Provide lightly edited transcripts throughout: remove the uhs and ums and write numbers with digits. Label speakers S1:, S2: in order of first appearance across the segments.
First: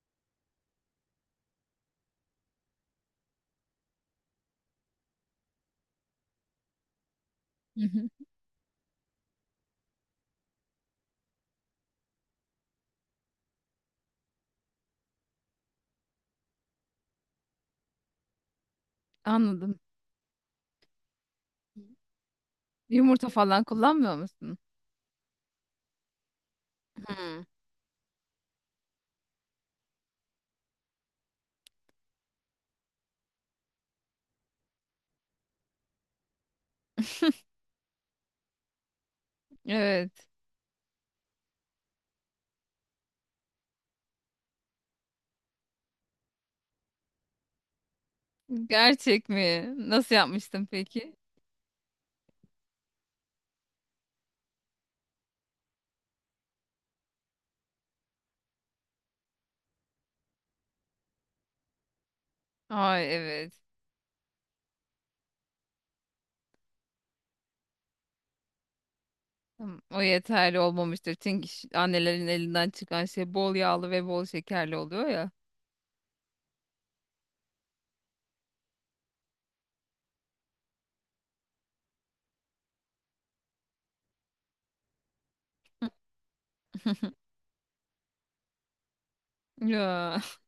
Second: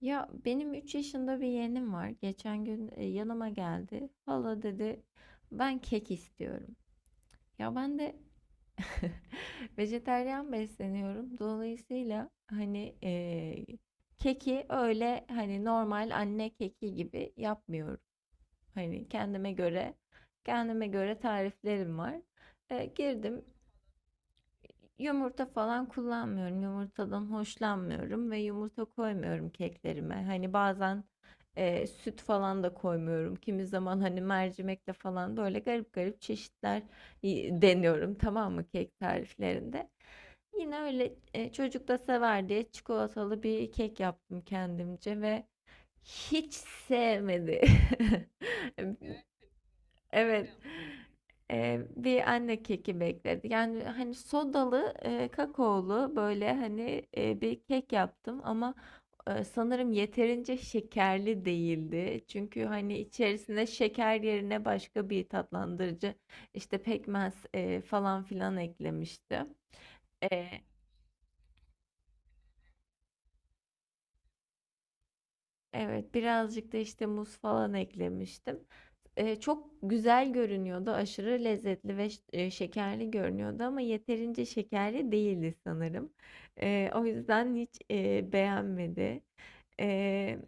S1: Ya benim 3 yaşında bir yeğenim var. Geçen gün yanıma geldi. Hala dedi ben kek istiyorum. Ya
S2: Hı
S1: ben
S2: hı.
S1: de vejetaryen besleniyorum. Dolayısıyla hani keki öyle hani normal anne keki gibi yapmıyorum. Hani kendime
S2: Anladım.
S1: göre kendime göre tariflerim var.
S2: Yumurta
S1: Girdim.
S2: falan kullanmıyor musun?
S1: Yumurta falan kullanmıyorum. Yumurtadan
S2: Hmm.
S1: hoşlanmıyorum ve yumurta koymuyorum keklerime. Hani bazen süt falan da koymuyorum. Kimi zaman hani mercimekle falan böyle garip garip çeşitler deniyorum, tamam mı, kek tariflerinde.
S2: Evet.
S1: Yine öyle çocuk da sever diye çikolatalı bir kek yaptım kendimce ve hiç sevmedi.
S2: Gerçek mi? Nasıl
S1: Evet.
S2: yapmıştın peki?
S1: Bir anne keki bekledi. Yani hani sodalı, kakaolu böyle hani bir kek yaptım ama sanırım yeterince şekerli değildi. Çünkü hani
S2: Ay, evet.
S1: içerisine şeker yerine başka bir tatlandırıcı işte pekmez falan filan eklemiştim.
S2: Tamam, o yeterli
S1: Eee,
S2: olmamıştır. Çünkü annelerin elinden çıkan şey bol yağlı ve bol şekerli oluyor ya.
S1: evet birazcık da işte muz falan eklemiştim. Çok güzel görünüyordu, aşırı lezzetli ve ş şekerli görünüyordu ama yeterince şekerli değildi sanırım. O yüzden hiç, beğenmedi.
S2: Ya.
S1: Eee,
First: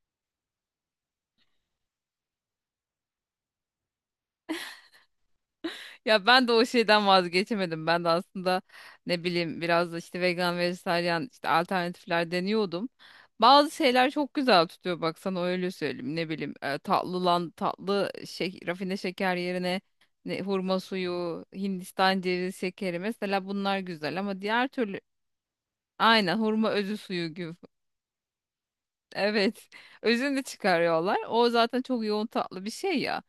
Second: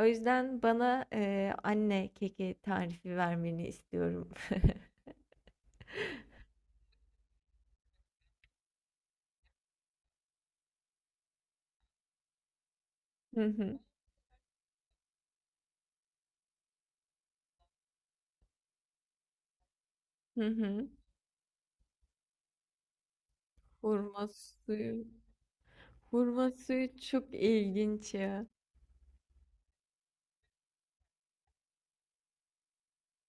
S1: o yüzden bana, anne keki tarifi vermeni istiyorum.
S2: Ya ben de o şeyden vazgeçemedim. Ben de aslında ne bileyim biraz da işte vegan, vejetaryen işte alternatifler deniyordum.
S1: Hı
S2: Bazı
S1: hı.
S2: şeyler çok güzel tutuyor, bak sana öyle söyleyeyim. Ne bileyim tatlı lan tatlı şey, rafine şeker yerine ne,
S1: Hı
S2: hurma
S1: hı.
S2: suyu, Hindistan cevizi şekeri mesela bunlar güzel
S1: Hurma
S2: ama diğer türlü
S1: suyu
S2: aynen
S1: hurma
S2: hurma
S1: suyu
S2: özü
S1: çok
S2: suyu gibi.
S1: ilginç ya.
S2: Evet. Özünü de çıkarıyorlar. O zaten çok yoğun tatlı bir şey ya.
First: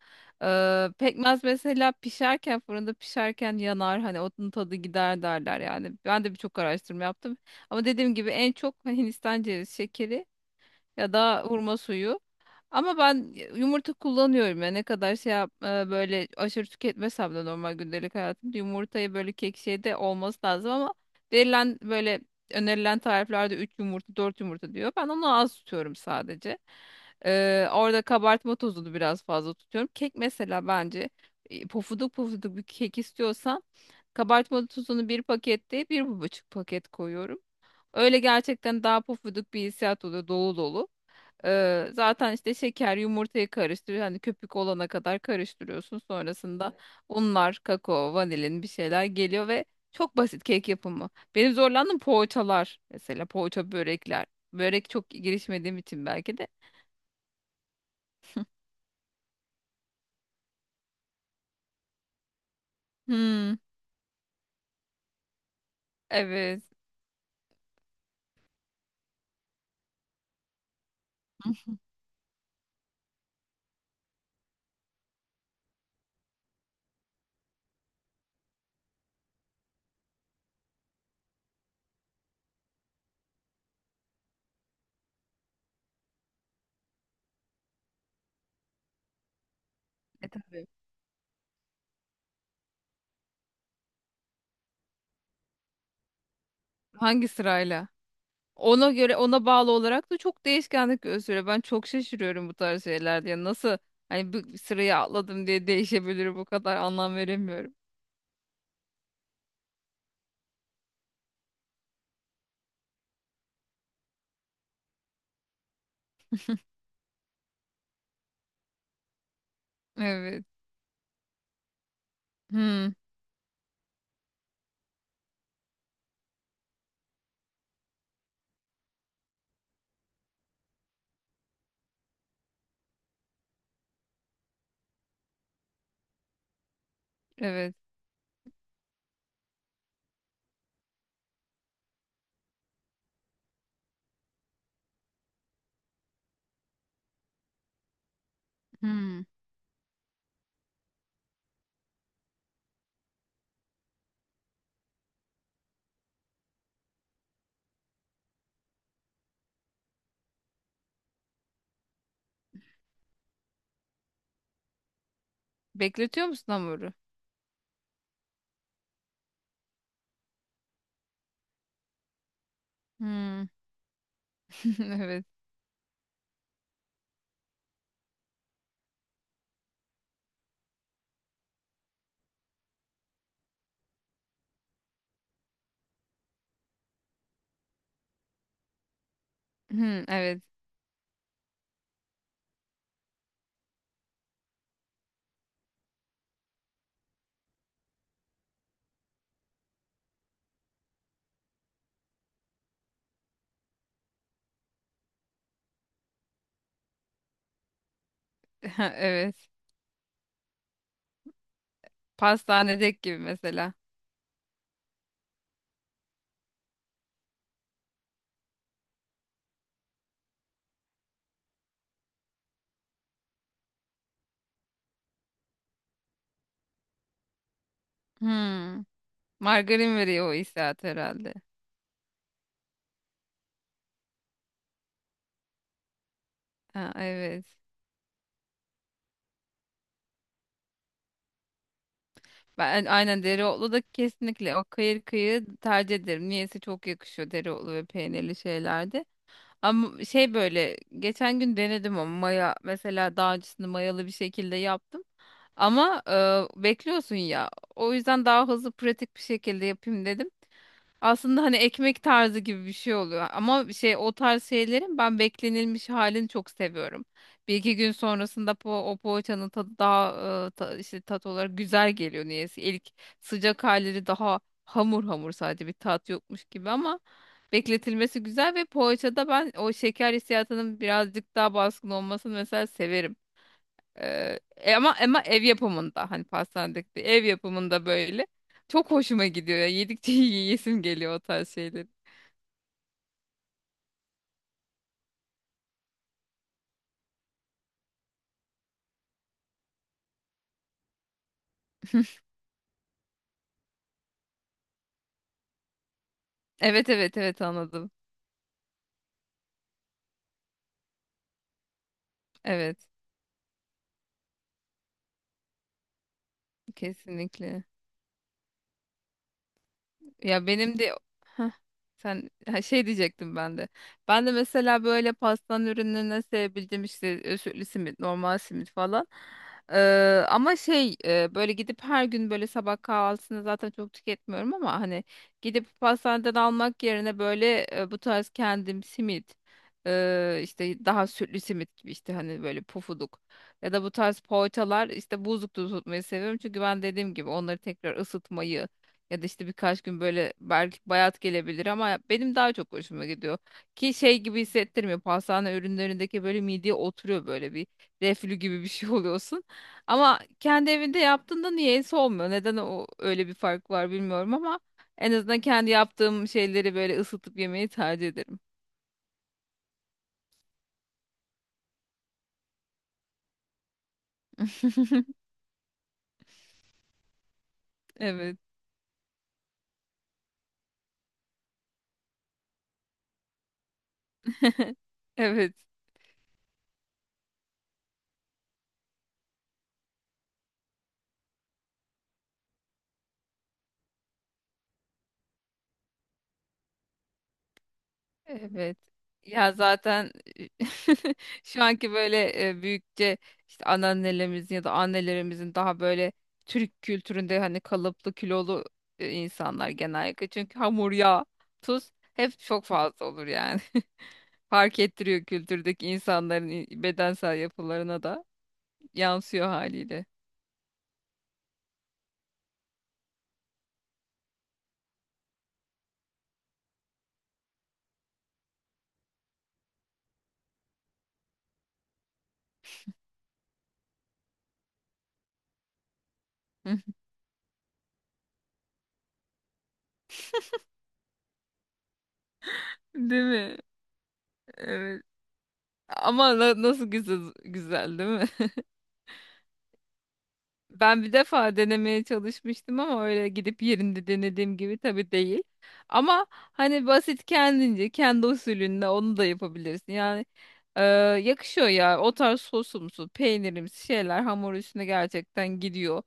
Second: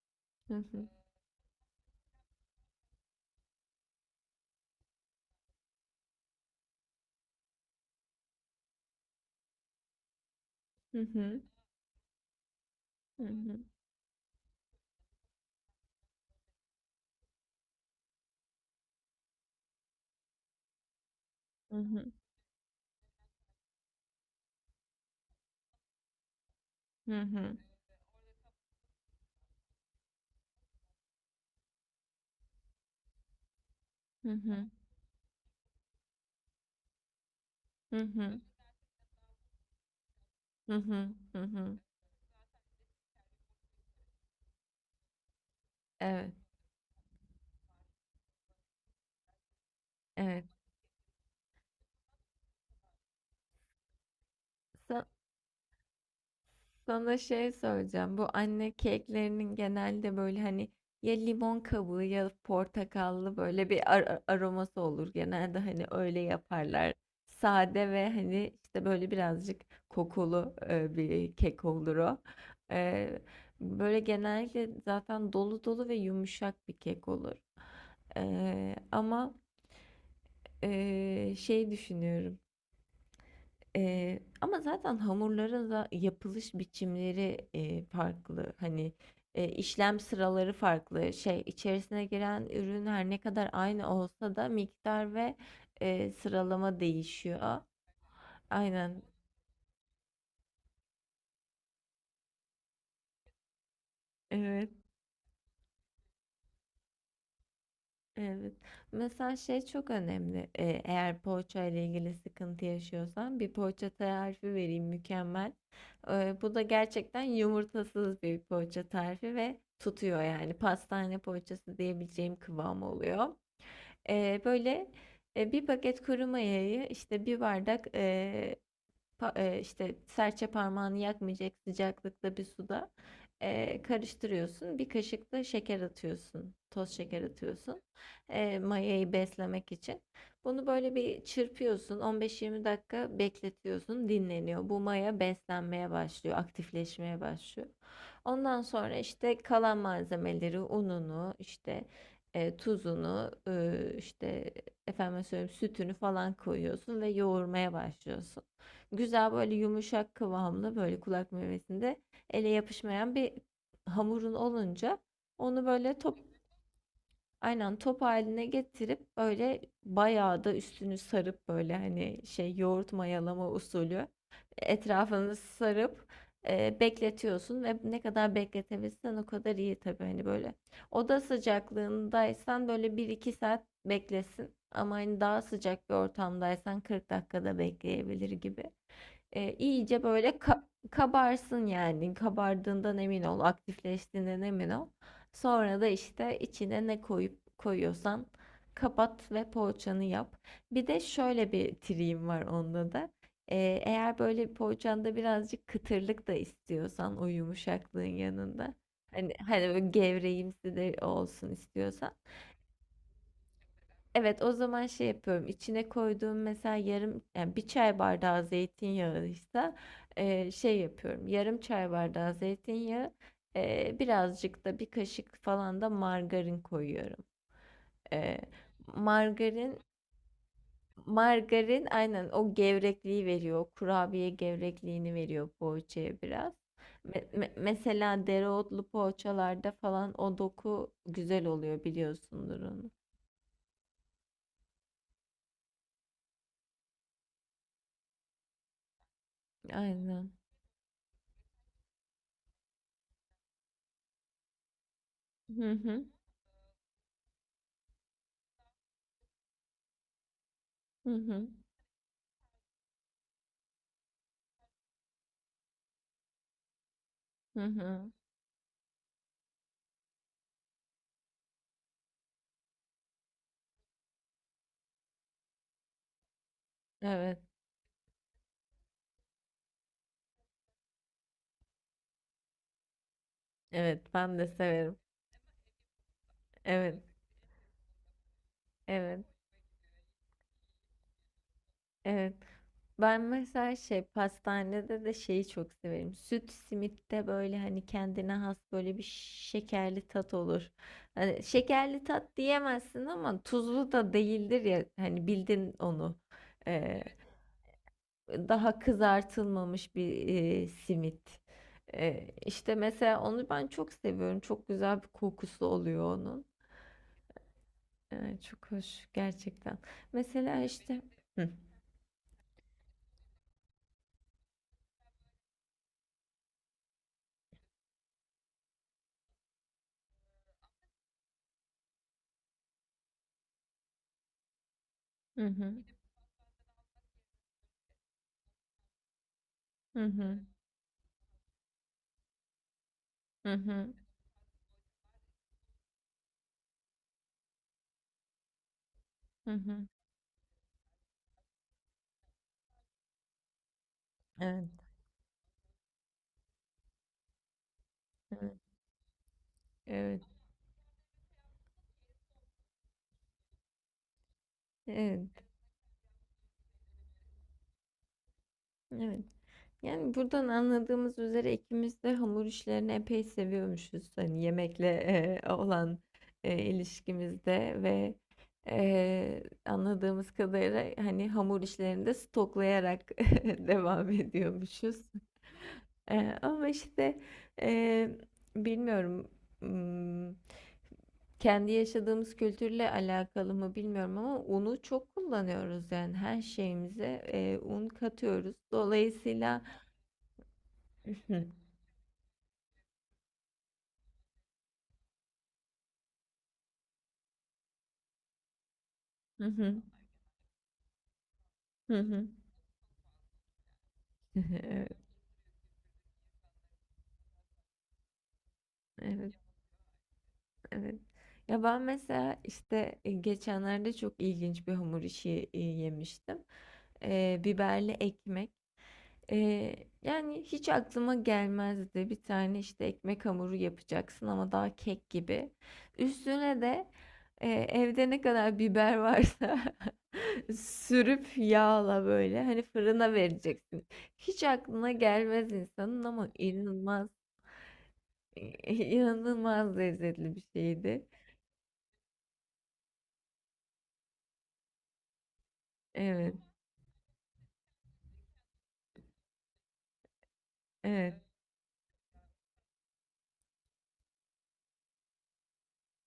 S1: Hı hı.
S2: Pekmez mesela pişerken, fırında pişerken yanar, hani onun tadı gider derler yani. Ben de birçok araştırma yaptım. Ama dediğim gibi en çok Hindistan cevizi şekeri
S1: Hı
S2: ya
S1: hı.
S2: da hurma suyu, ama
S1: Hı
S2: ben
S1: hı.
S2: yumurta kullanıyorum ya, ne kadar şey yap, böyle aşırı tüketmesem de normal gündelik hayatımda yumurtayı böyle kek şeyde olması lazım ama
S1: Hı
S2: verilen
S1: hı.
S2: böyle önerilen tariflerde 3 yumurta 4 yumurta diyor. Ben onu az tutuyorum sadece.
S1: Hı hı.
S2: Orada kabartma tozunu biraz fazla tutuyorum. Kek mesela bence pofuduk pofuduk bir kek istiyorsan
S1: Hı hı.
S2: kabartma tozunu bir pakette bir buçuk paket koyuyorum.
S1: Hı
S2: Öyle
S1: hı.
S2: gerçekten daha pofuduk bir hissiyat oluyor, dolu
S1: Hı
S2: dolu.
S1: hı. Hı hı.
S2: Zaten işte şeker yumurtayı karıştır, hani köpük olana kadar karıştırıyorsun.
S1: Evet,
S2: Sonrasında unlar, kakao, vanilin bir şeyler geliyor ve çok basit
S1: evet.
S2: kek yapımı. Benim zorlandığım poğaçalar, mesela poğaça börekler. Börek çok girişmediğim için belki de.
S1: Sana şey söyleyeceğim. Bu anne keklerinin genelde böyle hani ya limon kabuğu ya portakallı
S2: Hmm,
S1: böyle bir aroması olur. Genelde hani öyle
S2: evet.
S1: yaparlar. Sade ve hani işte böyle birazcık kokulu bir kek olur o. E, böyle genellikle zaten dolu dolu ve yumuşak bir kek olur. Ama şey düşünüyorum. Ama zaten hamurların da yapılış biçimleri, farklı. Hani, işlem
S2: E
S1: sıraları
S2: tabii.
S1: farklı. Şey, içerisine giren ürün her ne kadar aynı olsa da miktar ve, sıralama
S2: Hangi
S1: değişiyor.
S2: sırayla? Ona
S1: Aynen.
S2: göre, ona bağlı olarak da çok değişkenlik gösteriyor. Ben çok şaşırıyorum bu tarz şeylerde. Yani nasıl, hani bir
S1: Evet.
S2: sırayı atladım diye değişebilir, bu kadar anlam veremiyorum.
S1: Evet. Mesela şey çok önemli. Eğer poğaça ile ilgili sıkıntı yaşıyorsan bir poğaça tarifi vereyim, mükemmel. Bu da gerçekten yumurtasız bir poğaça tarifi ve tutuyor,
S2: Evet.
S1: yani pastane poğaçası diyebileceğim kıvam
S2: Hmm.
S1: oluyor. Eee, böyle, 1 paket kuru mayayı, işte, bir bardak, pa işte, serçe parmağını yakmayacak sıcaklıkta bir suda, karıştırıyorsun. Bir kaşık da şeker atıyorsun, toz şeker
S2: Evet.
S1: atıyorsun, mayayı beslemek için. Bunu böyle bir çırpıyorsun, 15-20 dakika bekletiyorsun, dinleniyor. Bu maya beslenmeye başlıyor, aktifleşmeye başlıyor. Ondan sonra,
S2: Hmm.
S1: işte, kalan malzemeleri, ununu, işte, tuzunu, işte efendim söyleyeyim sütünü falan koyuyorsun ve yoğurmaya başlıyorsun. Güzel böyle yumuşak kıvamlı böyle kulak memesinde ele yapışmayan bir hamurun olunca onu böyle top
S2: Bekletiyor musun hamuru?
S1: aynen top haline getirip böyle bayağı da üstünü sarıp, böyle hani şey yoğurt
S2: Hmm.
S1: mayalama usulü
S2: Evet.
S1: etrafını sarıp bekletiyorsun ve ne kadar bekletebilirsen o kadar iyi. Tabii hani böyle oda sıcaklığındaysan böyle bir iki saat beklesin, ama hani daha sıcak bir ortamdaysan 40 dakikada bekleyebilir gibi
S2: Hmm,
S1: iyice böyle
S2: evet.
S1: kabarsın yani. Kabardığından emin ol, aktifleştiğinden emin ol. Sonra da işte içine ne koyup koyuyorsan kapat ve poğaçanı yap. Bir de şöyle bir triğim var onda da. E, eğer böyle poğaçanda birazcık kıtırlık da istiyorsan, o yumuşaklığın yanında. Hani,
S2: Evet.
S1: hani böyle gevreğimsi de olsun istiyorsan.
S2: Pastanedeki gibi mesela.
S1: Evet, o zaman şey yapıyorum. İçine koyduğum mesela yarım, yani bir çay bardağı zeytinyağıysa şey yapıyorum. Yarım çay bardağı zeytinyağı, birazcık da bir kaşık falan da margarin koyuyorum. Eee,
S2: Hmm.
S1: margarin
S2: Margarin veriyor o hissiyat herhalde.
S1: margarin aynen o gevrekliği veriyor. O kurabiye gevrekliğini veriyor poğaçaya biraz.
S2: Ha, evet.
S1: Mesela dereotlu poğaçalarda falan o doku güzel oluyor, biliyorsundur
S2: Ben
S1: onu.
S2: aynen dereotlu da kesinlikle o kıyır kıyır tercih ederim. Niyeyse çok yakışıyor dereotlu ve peynirli şeylerde. Ama
S1: Aynen.
S2: şey böyle geçen gün denedim ama maya mesela daha öncesinde mayalı bir şekilde yaptım.
S1: Hı
S2: Ama
S1: hı.
S2: bekliyorsun ya. O yüzden daha hızlı pratik bir şekilde yapayım dedim.
S1: Hı
S2: Aslında
S1: hı.
S2: hani ekmek tarzı gibi bir şey oluyor. Ama şey o tarz şeylerin ben beklenilmiş halini çok seviyorum. Bir
S1: Hı
S2: iki gün
S1: hı.
S2: sonrasında o poğaçanın tadı daha işte tat olarak güzel geliyor niyeyse. İlk sıcak halleri daha hamur hamur, sadece bir tat yokmuş gibi ama
S1: Evet,
S2: bekletilmesi güzel ve poğaçada ben o şeker hissiyatının birazcık daha baskın olmasını mesela severim.
S1: evet ben de
S2: Ama
S1: severim.
S2: ama ev yapımında hani, pastanedeki
S1: Evet,
S2: değil, ev yapımında böyle çok
S1: evet,
S2: hoşuma gidiyor ya. Yedikçe yiyesim geliyor o tarz şeyleri.
S1: evet. Ben mesela şey pastanede de şeyi çok severim. Süt simitte böyle hani kendine has böyle bir şekerli tat olur. Hani şekerli tat diyemezsin ama tuzlu da değildir ya, hani bildin onu.
S2: Evet,
S1: Ee,
S2: evet, evet, anladım.
S1: daha kızartılmamış bir simit. İşte
S2: Evet,
S1: mesela onu ben çok seviyorum. Çok güzel bir kokusu oluyor onun.
S2: kesinlikle.
S1: Ay, çok hoş gerçekten.
S2: Ya
S1: Mesela
S2: benim de.
S1: işte. Hı.
S2: Heh, sen ha, şey diyecektim ben de. Ben de mesela böyle pastan ürünlerine sevebildiğim işte özütlü simit, normal simit falan. Ama şey, böyle gidip her gün böyle sabah kahvaltısını zaten çok tüketmiyorum ama hani
S1: Hı hı.
S2: gidip pastaneden almak yerine böyle bu tarz kendim simit,
S1: Hı hı.
S2: işte daha sütlü simit gibi, işte hani böyle pufuduk
S1: Hı
S2: ya da bu
S1: hı.
S2: tarz poğaçalar işte buzlukta tutmayı seviyorum, çünkü ben dediğim gibi onları tekrar ısıtmayı ya da işte
S1: Hı
S2: birkaç
S1: hı.
S2: gün böyle belki bayat gelebilir ama benim daha çok hoşuma gidiyor. Ki şey gibi
S1: Evet.
S2: hissettirmiyor. Pastane ürünlerindeki böyle mideye oturuyor, böyle bir reflü
S1: Evet.
S2: gibi bir şey oluyorsun. Ama
S1: Evet.
S2: kendi evinde yaptığında niyeyse olmuyor. Neden o, öyle bir fark var bilmiyorum ama en azından
S1: Evet.
S2: kendi yaptığım şeyleri böyle ısıtıp yemeyi tercih ederim.
S1: Evet. Yani buradan anladığımız üzere ikimiz de hamur işlerini epey seviyormuşuz. Hani yemekle olan ilişkimizde ve
S2: Evet.
S1: anladığımız kadarıyla hani hamur işlerini de stoklayarak devam ediyormuşuz.
S2: Evet.
S1: Ama işte e, bilmiyorum, m, kendi yaşadığımız kültürle alakalı mı bilmiyorum ama unu çok kullanıyoruz, yani her şeyimize un katıyoruz.
S2: Evet. Ya
S1: Dolayısıyla
S2: zaten şu anki böyle büyükçe, işte anneannelerimizin ya da annelerimizin daha böyle Türk kültüründe hani kalıplı kilolu
S1: Hı
S2: insanlar
S1: hı.
S2: genellikle. Çünkü hamur, yağ, tuz
S1: Hı hı.
S2: hep çok fazla olur yani. Fark
S1: Evet,
S2: ettiriyor, kültürdeki insanların bedensel yapılarına da
S1: evet,
S2: yansıyor haliyle.
S1: evet. Ya ben mesela işte geçenlerde çok ilginç bir hamur işi yemiştim. Biberli ekmek. E, yani hiç aklıma gelmezdi. Bir tane işte ekmek hamuru yapacaksın ama daha kek gibi. Üstüne de evde ne kadar biber varsa sürüp yağla böyle hani fırına
S2: Değil mi?
S1: vereceksin. Hiç aklına
S2: Evet.
S1: gelmez insanın ama
S2: Ama nasıl
S1: inanılmaz.
S2: güzel, güzel değil mi?
S1: İnanılmaz lezzetli bir
S2: Ben
S1: şeydi.
S2: bir defa denemeye çalışmıştım ama öyle gidip yerinde denediğim gibi tabii değil. Ama
S1: Evet,
S2: hani basit kendince, kendi usulünde onu da yapabilirsin. Yani e,
S1: evet,
S2: yakışıyor ya, o tarz sosumsu, peynirimsi şeyler hamur üstüne gerçekten gidiyor.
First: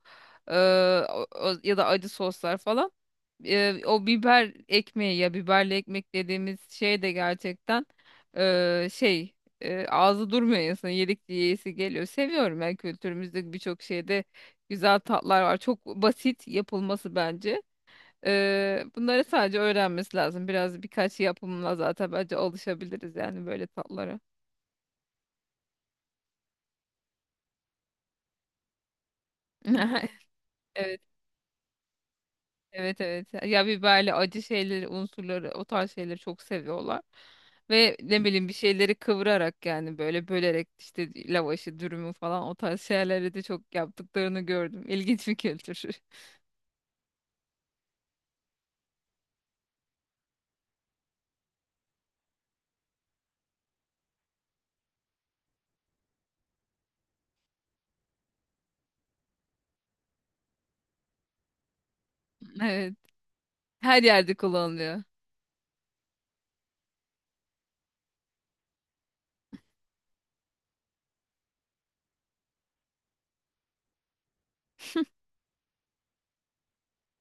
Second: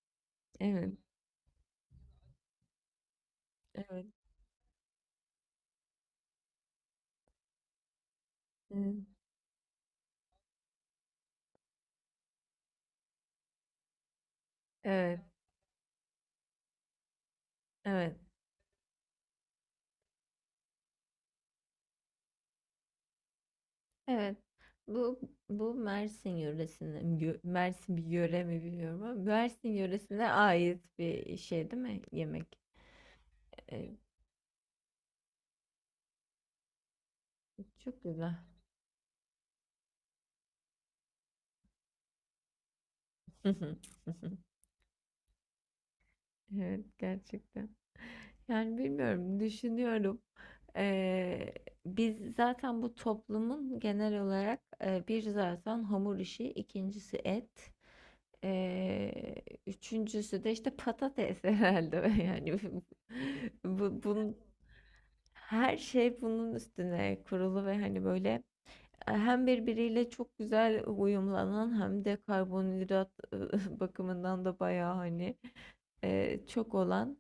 S2: E,
S1: evet,
S2: ya da acı soslar falan. O
S1: evet,
S2: biber ekmeği ya biberli ekmek dediğimiz şey de gerçekten e,
S1: evet,
S2: şey ağzı durmuyor insanın, yedikçe yiyesi geliyor. Seviyorum, ben kültürümüzde birçok şeyde güzel
S1: evet,
S2: tatlar var. Çok basit yapılması bence.
S1: evet.
S2: Bunları sadece öğrenmesi lazım. Biraz birkaç yapımla zaten bence alışabiliriz yani böyle tatlara.
S1: Evet. Bu bu Mersin yöresine, Mersin bir yöre mi bilmiyorum ama Mersin yöresine ait
S2: Evet,
S1: bir şey değil mi? Yemek.
S2: evet, evet. Ya
S1: Ee,
S2: biberli acı şeyleri, unsurları, o tarz şeyleri çok seviyorlar. Ve
S1: çok
S2: ne
S1: güzel.
S2: bileyim bir şeyleri kıvırarak, yani böyle bölerek, işte lavaşı, dürümü falan, o tarz şeyleri de çok yaptıklarını gördüm. İlginç bir kültür.
S1: Evet, gerçekten. Yani bilmiyorum, düşünüyorum. Ee, biz zaten bu toplumun genel olarak bir zaten hamur işi, ikincisi et. Ee, üçüncüsü de işte patates herhalde yani
S2: Evet. Her yerde
S1: bunun
S2: kullanılıyor.
S1: her şey bunun üstüne kurulu ve hani böyle hem birbiriyle çok güzel uyumlanan hem de karbonhidrat bakımından da bayağı hani çok olan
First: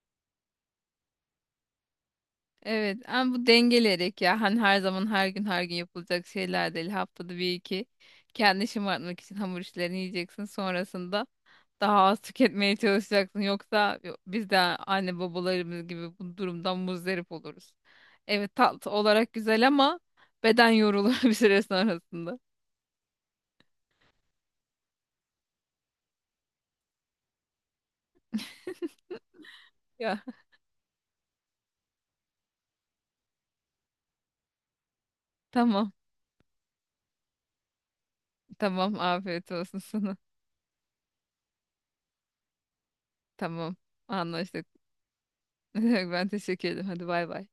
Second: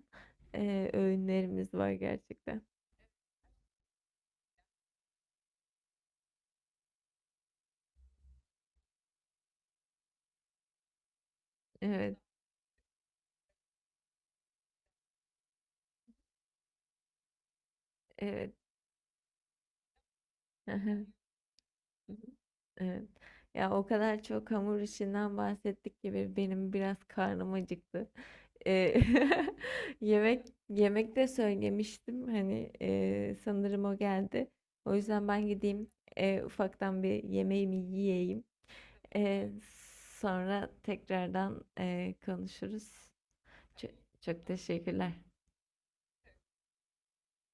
S1: öğünlerimiz var gerçekten.
S2: Evet ama bu dengeleyerek, ya hani her zaman, her gün yapılacak şeyler değil, haftada bir iki kendini şımartmak için hamur işlerini yiyeceksin, sonrasında daha
S1: Evet,
S2: az tüketmeye çalışacaksın, yoksa biz de anne babalarımız gibi bu durumdan muzdarip oluruz.
S1: evet.
S2: Evet, tatlı olarak güzel ama beden yorulur bir süre sonrasında.
S1: Evet. Ya o kadar çok hamur işinden bahsettik ki benim biraz karnım acıktı. Eee,
S2: Ya
S1: yemek yemek de söylemiştim. Hani sanırım o geldi. O yüzden ben gideyim
S2: tamam
S1: ufaktan bir yemeğimi yiyeyim.
S2: tamam,
S1: Eee,
S2: afiyet olsun sana.
S1: sonra tekrardan konuşuruz.
S2: Tamam,
S1: Çok, çok
S2: anlaştık.
S1: teşekkürler.
S2: Ben teşekkür ederim, hadi bay bay.